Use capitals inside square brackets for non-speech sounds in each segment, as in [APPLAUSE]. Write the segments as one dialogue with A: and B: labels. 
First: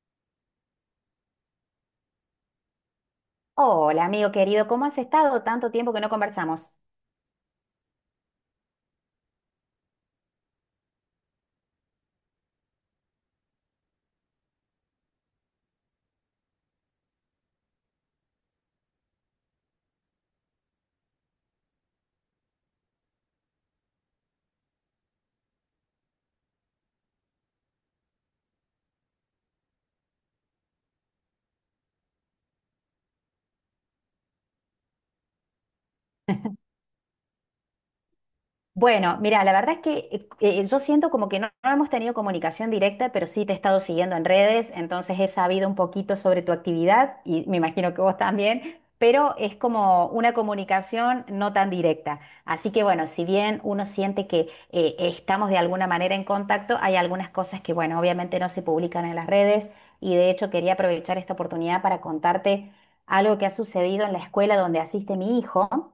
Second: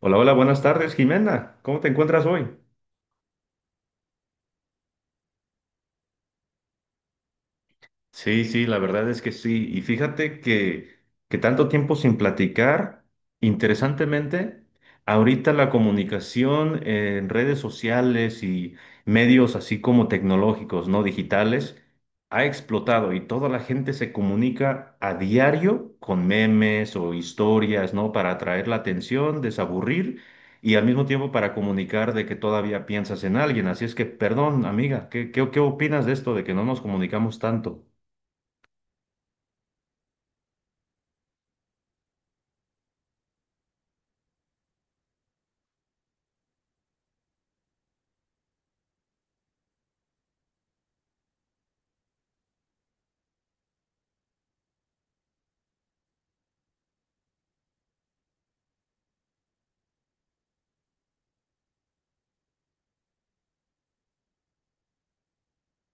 A: Hola, hola, buenas tardes, Jimena. ¿Cómo te encuentras hoy?
B: Hola, amigo querido, ¿cómo has estado? Tanto tiempo que no conversamos.
A: Sí, sí, la verdad es que sí. Y fíjate que tanto tiempo sin platicar, interesantemente, ahorita la comunicación en redes sociales y medios así como tecnológicos, no digitales, ha explotado y toda la gente se comunica a diario con memes o historias, ¿no? Para atraer la atención, desaburrir y al mismo tiempo para comunicar de que todavía piensas en alguien. Así es que, perdón, amiga, ¿qué opinas de esto de que no nos comunicamos tanto?
B: Bueno, mira, la verdad es que yo siento como que no hemos tenido comunicación directa, pero sí te he estado siguiendo en redes, entonces he sabido un poquito sobre tu actividad y me imagino que vos también, pero es como una comunicación no tan directa. Así que bueno, si bien uno siente que estamos de alguna manera en contacto, hay algunas cosas que bueno, obviamente no se publican en las redes y de hecho quería aprovechar esta oportunidad para contarte algo que ha sucedido en la escuela donde asiste mi hijo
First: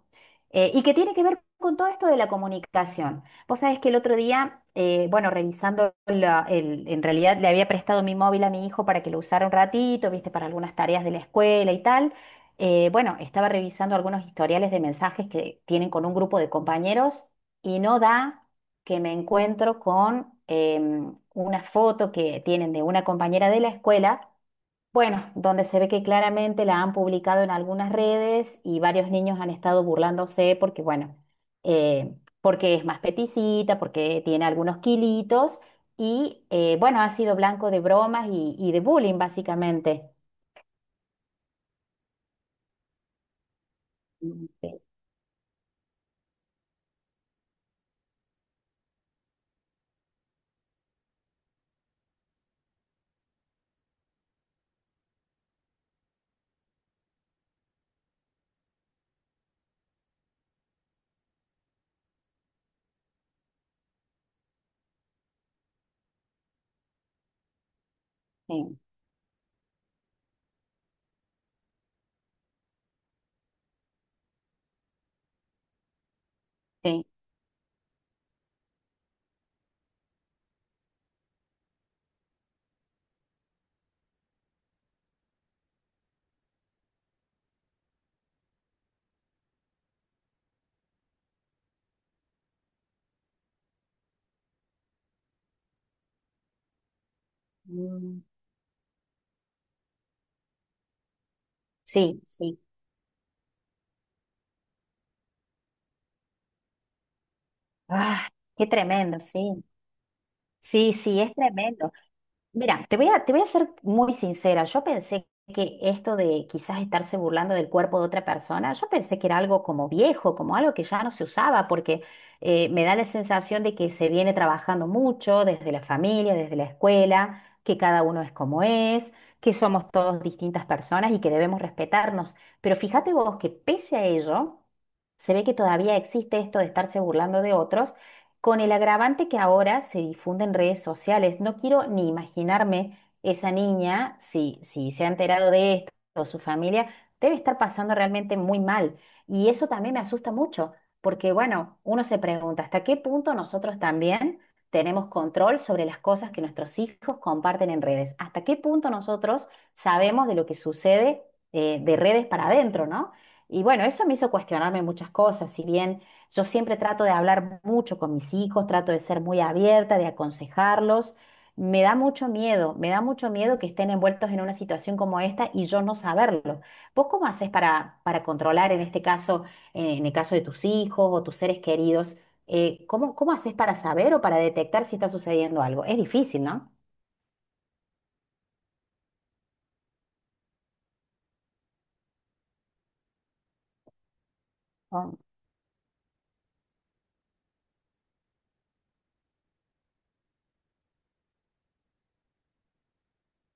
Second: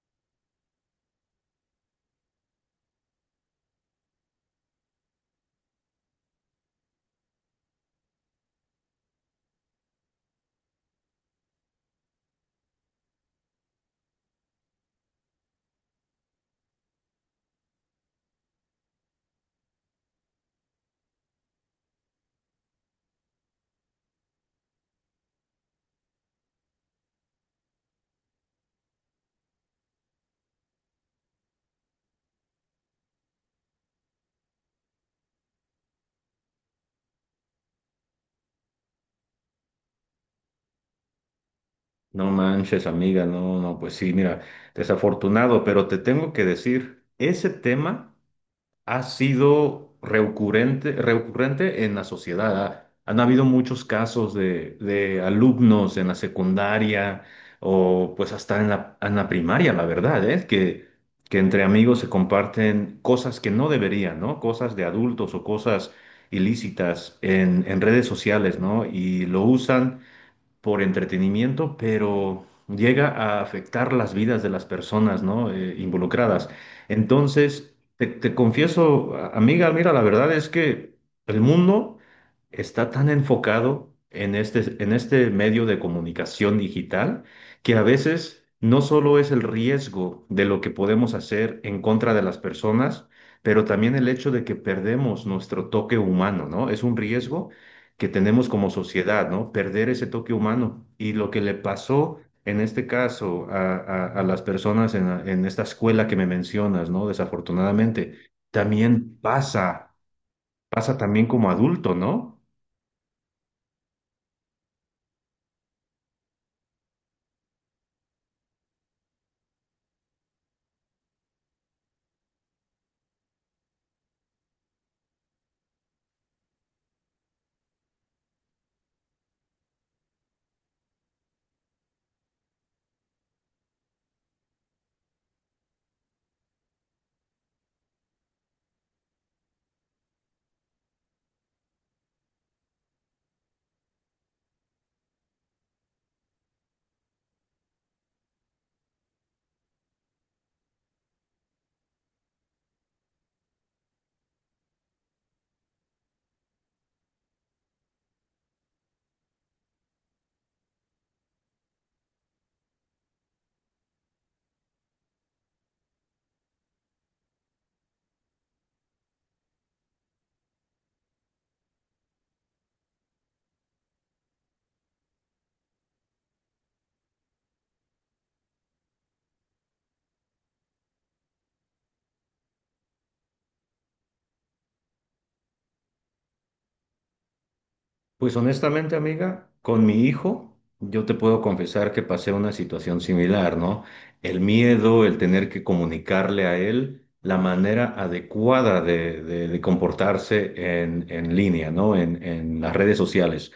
B: y que tiene que ver con todo esto de la comunicación. Vos sabés que el otro día, bueno, revisando, en realidad le había prestado mi móvil a mi hijo para que lo usara un ratito, viste, para algunas tareas de la escuela y tal. Bueno, estaba revisando algunos historiales de mensajes que tienen con un grupo de compañeros y no da que me encuentro con una foto que tienen de una compañera de la escuela, bueno, donde se ve que claramente la han publicado en algunas redes y varios niños han estado burlándose porque, bueno, eh, porque es más peticita, porque tiene algunos kilitos y, bueno, ha sido blanco de bromas y de bullying, básicamente.
A: No manches, amiga, no, no, pues sí, mira,
B: Mm, sí,
A: desafortunado, pero te tengo que decir, ese tema ha sido recurrente, recurrente en la sociedad. Han habido muchos casos de alumnos en la secundaria o pues hasta en la primaria, la verdad, es que entre amigos se comparten cosas que no deberían, ¿no? Cosas de adultos o cosas ilícitas en redes sociales,
B: sí,
A: ¿no? Y lo usan por entretenimiento, pero llega a afectar las vidas de las personas, ¿no? Involucradas.
B: sí.
A: Entonces, te confieso, amiga, mira, la verdad es que el mundo está tan enfocado en este medio de comunicación digital que a veces no solo es el riesgo de lo que podemos hacer en contra de las personas, pero también el hecho de que perdemos nuestro toque humano, ¿no? Es un riesgo que
B: Mm,
A: tenemos como sociedad, ¿no? Perder ese toque humano. Y lo que le pasó
B: sí, sí.
A: en este caso a, a las personas en, en esta escuela que me mencionas, ¿no? Desafortunadamente,
B: Ah, qué
A: también
B: tremendo, sí.
A: pasa,
B: Sí,
A: pasa
B: sí,
A: también
B: es
A: como
B: tremendo.
A: adulto, ¿no?
B: Mira, te voy a ser muy sincera. Yo pensé que esto de quizás estarse burlando del cuerpo de otra persona, yo pensé que era algo como viejo, como algo que ya no se usaba, porque me da la sensación de que se viene trabajando mucho desde la familia, desde la escuela, que cada uno es como es, que somos todos distintas personas y que debemos respetarnos. Pero fíjate vos que pese a ello, se ve que todavía existe esto de estarse burlando de otros con el agravante que ahora se difunde en redes sociales. No quiero ni imaginarme esa niña, si se ha enterado de esto o su familia, debe estar pasando realmente muy mal. Y eso también me asusta mucho, porque bueno, uno se pregunta, ¿hasta qué punto nosotros también tenemos control sobre las cosas que nuestros hijos comparten en redes? ¿Hasta qué punto nosotros sabemos de lo que sucede, de redes para adentro, ¿no? Y bueno, eso me hizo cuestionarme muchas cosas, si bien... Yo siempre trato de hablar mucho con mis hijos, trato de ser muy abierta, de aconsejarlos. Me da mucho miedo, me da mucho miedo que estén envueltos en una situación como esta y yo no saberlo. ¿Vos cómo haces para controlar en este caso, en el caso de tus hijos o tus seres queridos, cómo haces para saber o para detectar si está sucediendo algo? Es difícil, ¿no?
A: Pues honestamente, amiga, con mi hijo, yo te puedo confesar que pasé una situación similar, ¿no? El miedo,
B: Ah,
A: el tener que comunicarle a él. La manera adecuada de, de comportarse en línea, ¿no? En las redes sociales.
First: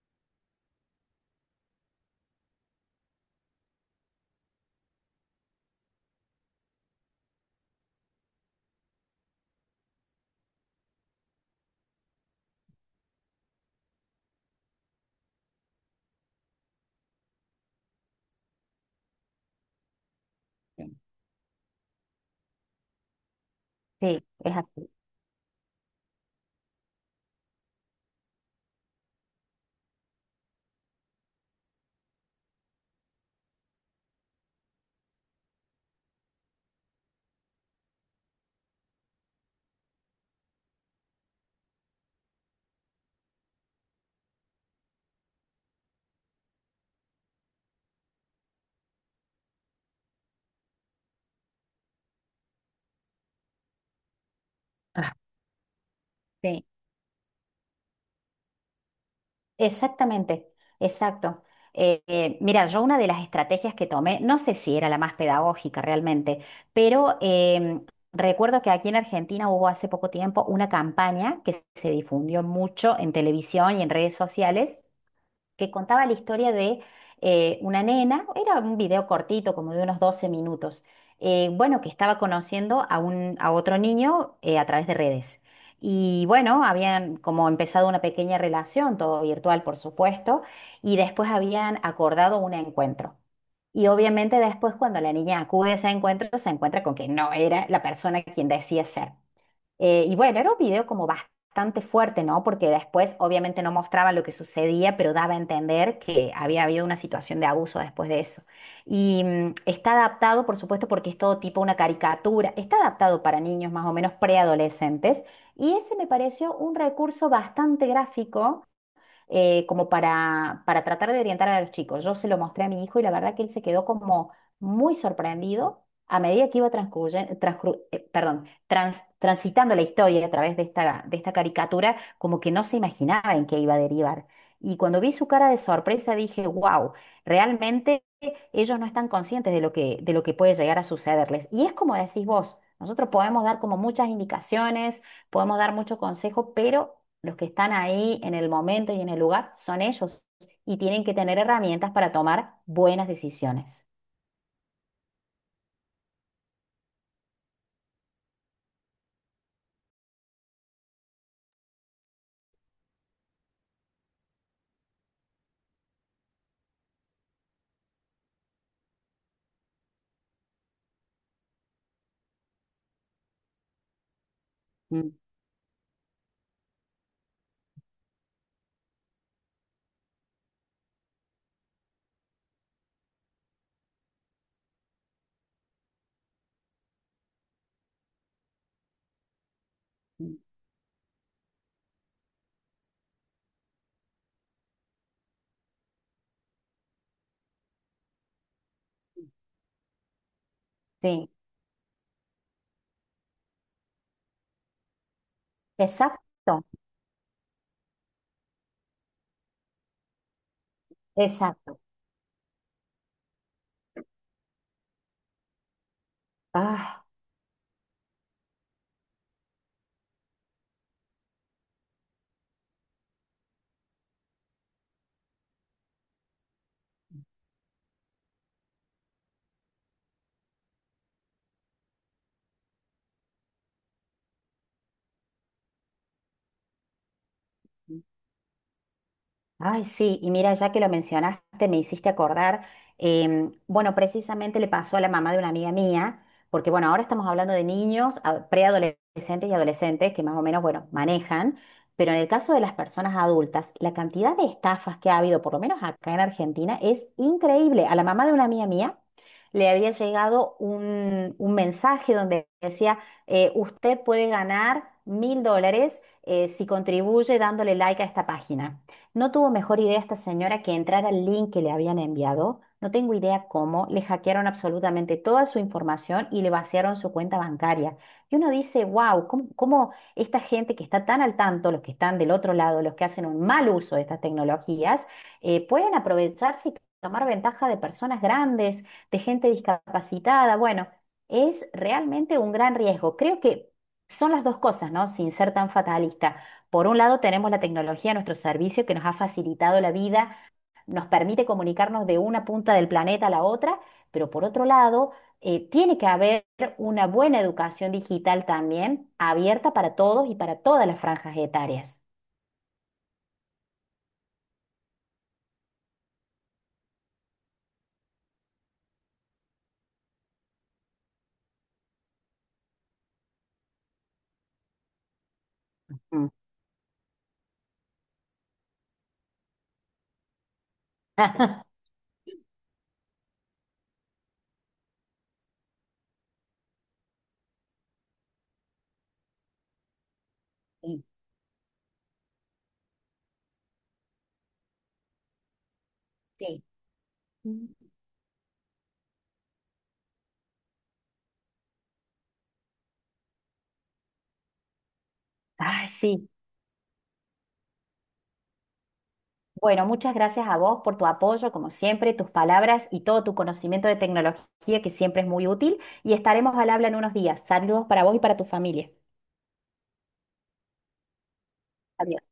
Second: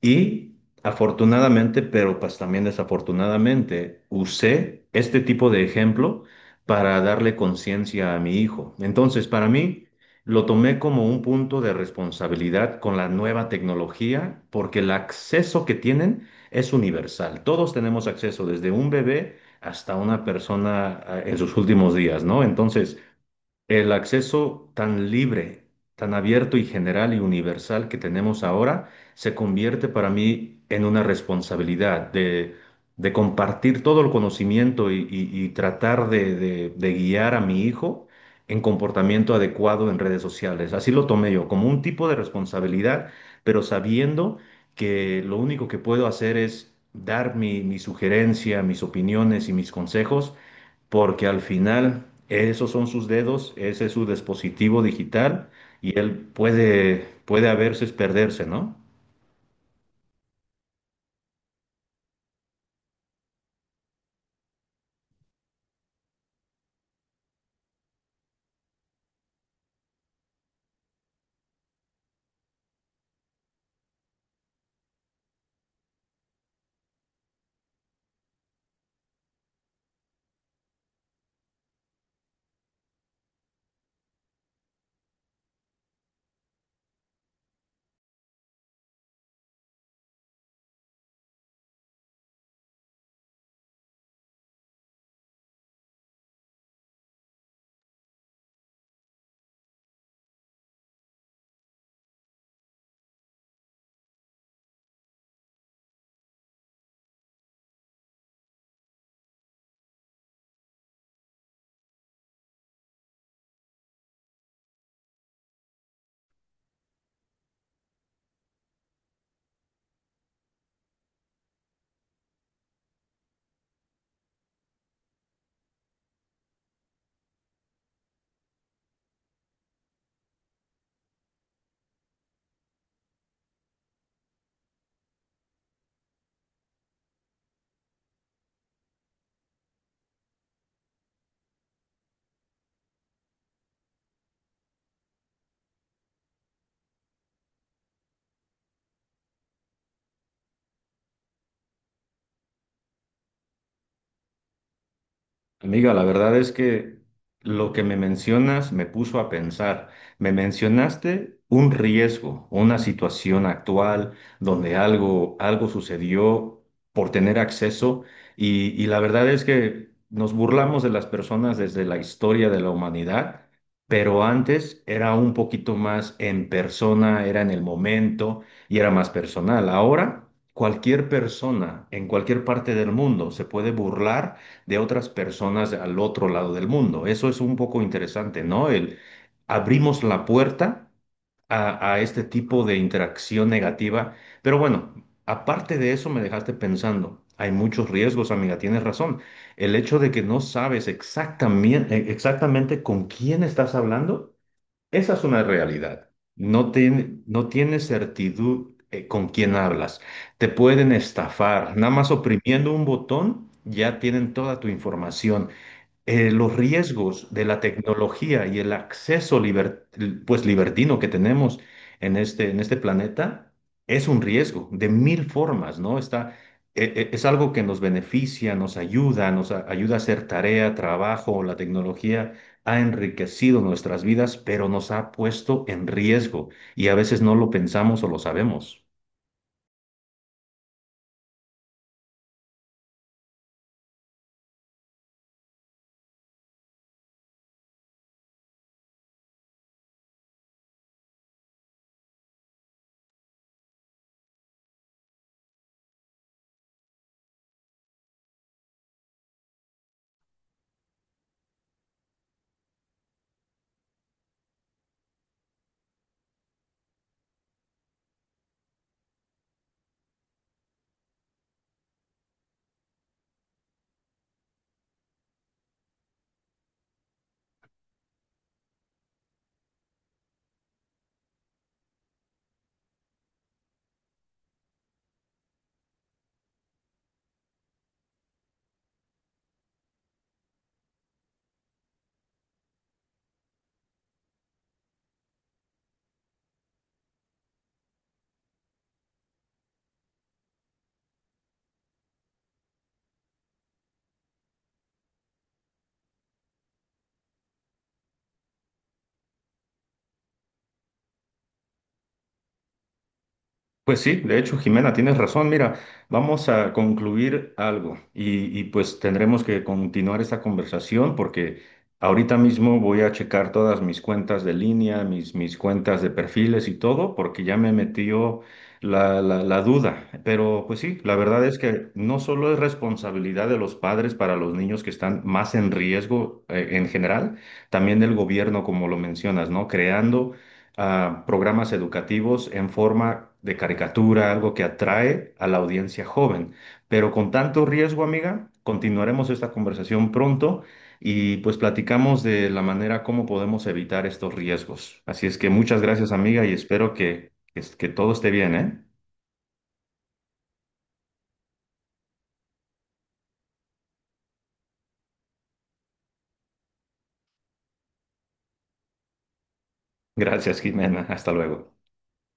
A: Y afortunadamente, pero pues también desafortunadamente, usé este tipo de ejemplo para darle conciencia a mi hijo. Entonces, para mí, lo tomé como un punto de responsabilidad con la nueva tecnología, porque el acceso que tienen es universal. Todos tenemos acceso, desde un bebé hasta una persona ah, en sus últimos días, ¿no? Entonces, el
B: sí, es
A: acceso
B: así.
A: tan libre, tan abierto y general y universal que tenemos ahora se convierte para mí en una responsabilidad de compartir todo el conocimiento y, y tratar de, de guiar a mi hijo en comportamiento adecuado en redes sociales. Así lo tomé yo, como un tipo de responsabilidad, pero sabiendo que lo único que puedo hacer es dar mi sugerencia, mis opiniones y mis consejos porque al final esos son sus dedos, ese es su dispositivo
B: Ah,
A: digital y él
B: sí.
A: puede, puede a veces perderse, ¿no?
B: Exactamente, exacto. Mira, yo una de las estrategias que tomé, no sé si era la más pedagógica realmente, pero recuerdo que aquí en Argentina hubo hace poco tiempo una campaña que se difundió mucho en televisión y en redes sociales que contaba la historia de una nena, era un video cortito, como de unos 12 minutos, bueno, que estaba conociendo a otro niño a través de redes. Y bueno, habían como empezado una pequeña relación, todo virtual, por supuesto, y después habían acordado un encuentro. Y obviamente después cuando la niña acude a ese encuentro, se encuentra con que no era la persona quien decía ser. Y bueno, era un video como bastante fuerte, ¿no? Porque después obviamente no mostraba lo que sucedía, pero daba a entender que había habido una situación de abuso después de eso. Y mm, está adaptado, por supuesto, porque es todo tipo una caricatura, está adaptado para niños más o menos preadolescentes. Y ese me pareció un recurso bastante gráfico, para tratar de orientar a los chicos. Yo se lo mostré a mi hijo y la verdad que él se quedó como muy sorprendido a medida que iba transitando la historia a través de de esta caricatura, como que no se imaginaba en qué iba a derivar. Y cuando vi su cara de sorpresa dije, wow, realmente ellos no están conscientes de de lo que puede llegar a sucederles. Y es como decís vos, nosotros podemos dar como muchas indicaciones, podemos dar mucho consejo, pero los que están ahí en el momento y en el lugar son ellos y tienen que tener herramientas para tomar buenas decisiones.
A: Amiga, la verdad es que lo que me mencionas me puso a pensar. Me mencionaste un riesgo, una situación actual donde algo, algo sucedió por tener acceso y la verdad es que nos burlamos de las personas desde la historia de la humanidad, pero antes era
B: Mm,
A: un poquito más en persona, era en el momento y era más personal. Ahora, cualquier persona en cualquier parte del mundo se puede burlar de otras personas al otro lado del mundo. Eso es un poco interesante, ¿no? El, abrimos la
B: mm,
A: puerta a este tipo de interacción negativa. Pero bueno, aparte de eso me dejaste pensando. Hay muchos riesgos, amiga, tienes razón.
B: mm.
A: El hecho de que no sabes
B: Sí,
A: exactamente, exactamente con quién estás hablando esa es una realidad.
B: exacto,
A: No, no tienes certidumbre con quién hablas. Te pueden estafar.
B: exacto.
A: Nada más oprimiendo un botón, ya tienen toda tu información los
B: Ah.
A: riesgos de la tecnología y el acceso pues libertino que tenemos en este planeta es un riesgo de mil formas, ¿no? Está, es algo que nos beneficia, nos ayuda, ayuda a hacer tarea, trabajo, la tecnología ha enriquecido nuestras vidas, pero nos ha puesto en riesgo y a veces no lo pensamos o lo sabemos.
B: Ay, sí, y mira, ya que lo mencionaste, me hiciste acordar, bueno, precisamente le pasó a la mamá de una amiga mía, porque bueno, ahora estamos hablando de niños, preadolescentes y adolescentes que más o menos, bueno, manejan, pero en el caso de las personas adultas, la cantidad de estafas que ha habido, por lo menos acá en Argentina, es increíble. A la mamá de una amiga mía le había llegado un mensaje donde decía, usted puede ganar 1.000 dólares si contribuye dándole like a esta página. No tuvo mejor idea esta señora que entrar al link que le habían enviado. No tengo idea cómo. Le hackearon absolutamente toda su información y le vaciaron su cuenta bancaria. Y uno dice, wow, ¿cómo esta gente que está tan al tanto, los que están del otro lado, los que hacen un mal uso de estas tecnologías, pueden aprovecharse y tomar ventaja de personas grandes, de gente discapacitada? Bueno, es realmente un gran riesgo. Creo que son las dos cosas, ¿no? Sin ser tan fatalista, por un lado, tenemos la tecnología a nuestro servicio que nos ha facilitado la vida, nos permite comunicarnos de una punta del planeta a la otra, pero por otro lado, tiene que haber una buena educación digital también, abierta para todos y para todas las franjas etarias.
A: Pues sí, de hecho, Jimena, tienes razón. Mira, vamos a concluir algo y, pues tendremos que continuar esta conversación porque ahorita mismo voy a checar todas mis cuentas de línea, mis cuentas de
B: Mm.
A: perfiles y todo, porque ya me metió la duda. Pero pues sí, la verdad es que
B: [LAUGHS]
A: no solo es responsabilidad de los padres para los niños que están más en riesgo en general, también del gobierno, como lo mencionas, ¿no? Creando
B: Sí,
A: a programas educativos en forma de caricatura, algo que atrae a la audiencia joven.
B: sí.
A: Pero con tanto riesgo, amiga, continuaremos esta conversación pronto y pues platicamos de la manera como podemos evitar estos riesgos. Así es que muchas
B: Ay,
A: gracias,
B: sí.
A: amiga, y espero que todo esté bien, ¿eh?
B: Bueno, muchas gracias a vos por tu apoyo, como siempre, tus palabras y todo tu conocimiento de tecnología, que siempre es muy útil, y estaremos al habla en unos días. Saludos para vos y para tu familia.
A: Gracias, Jimena. Hasta luego.
B: Adiós.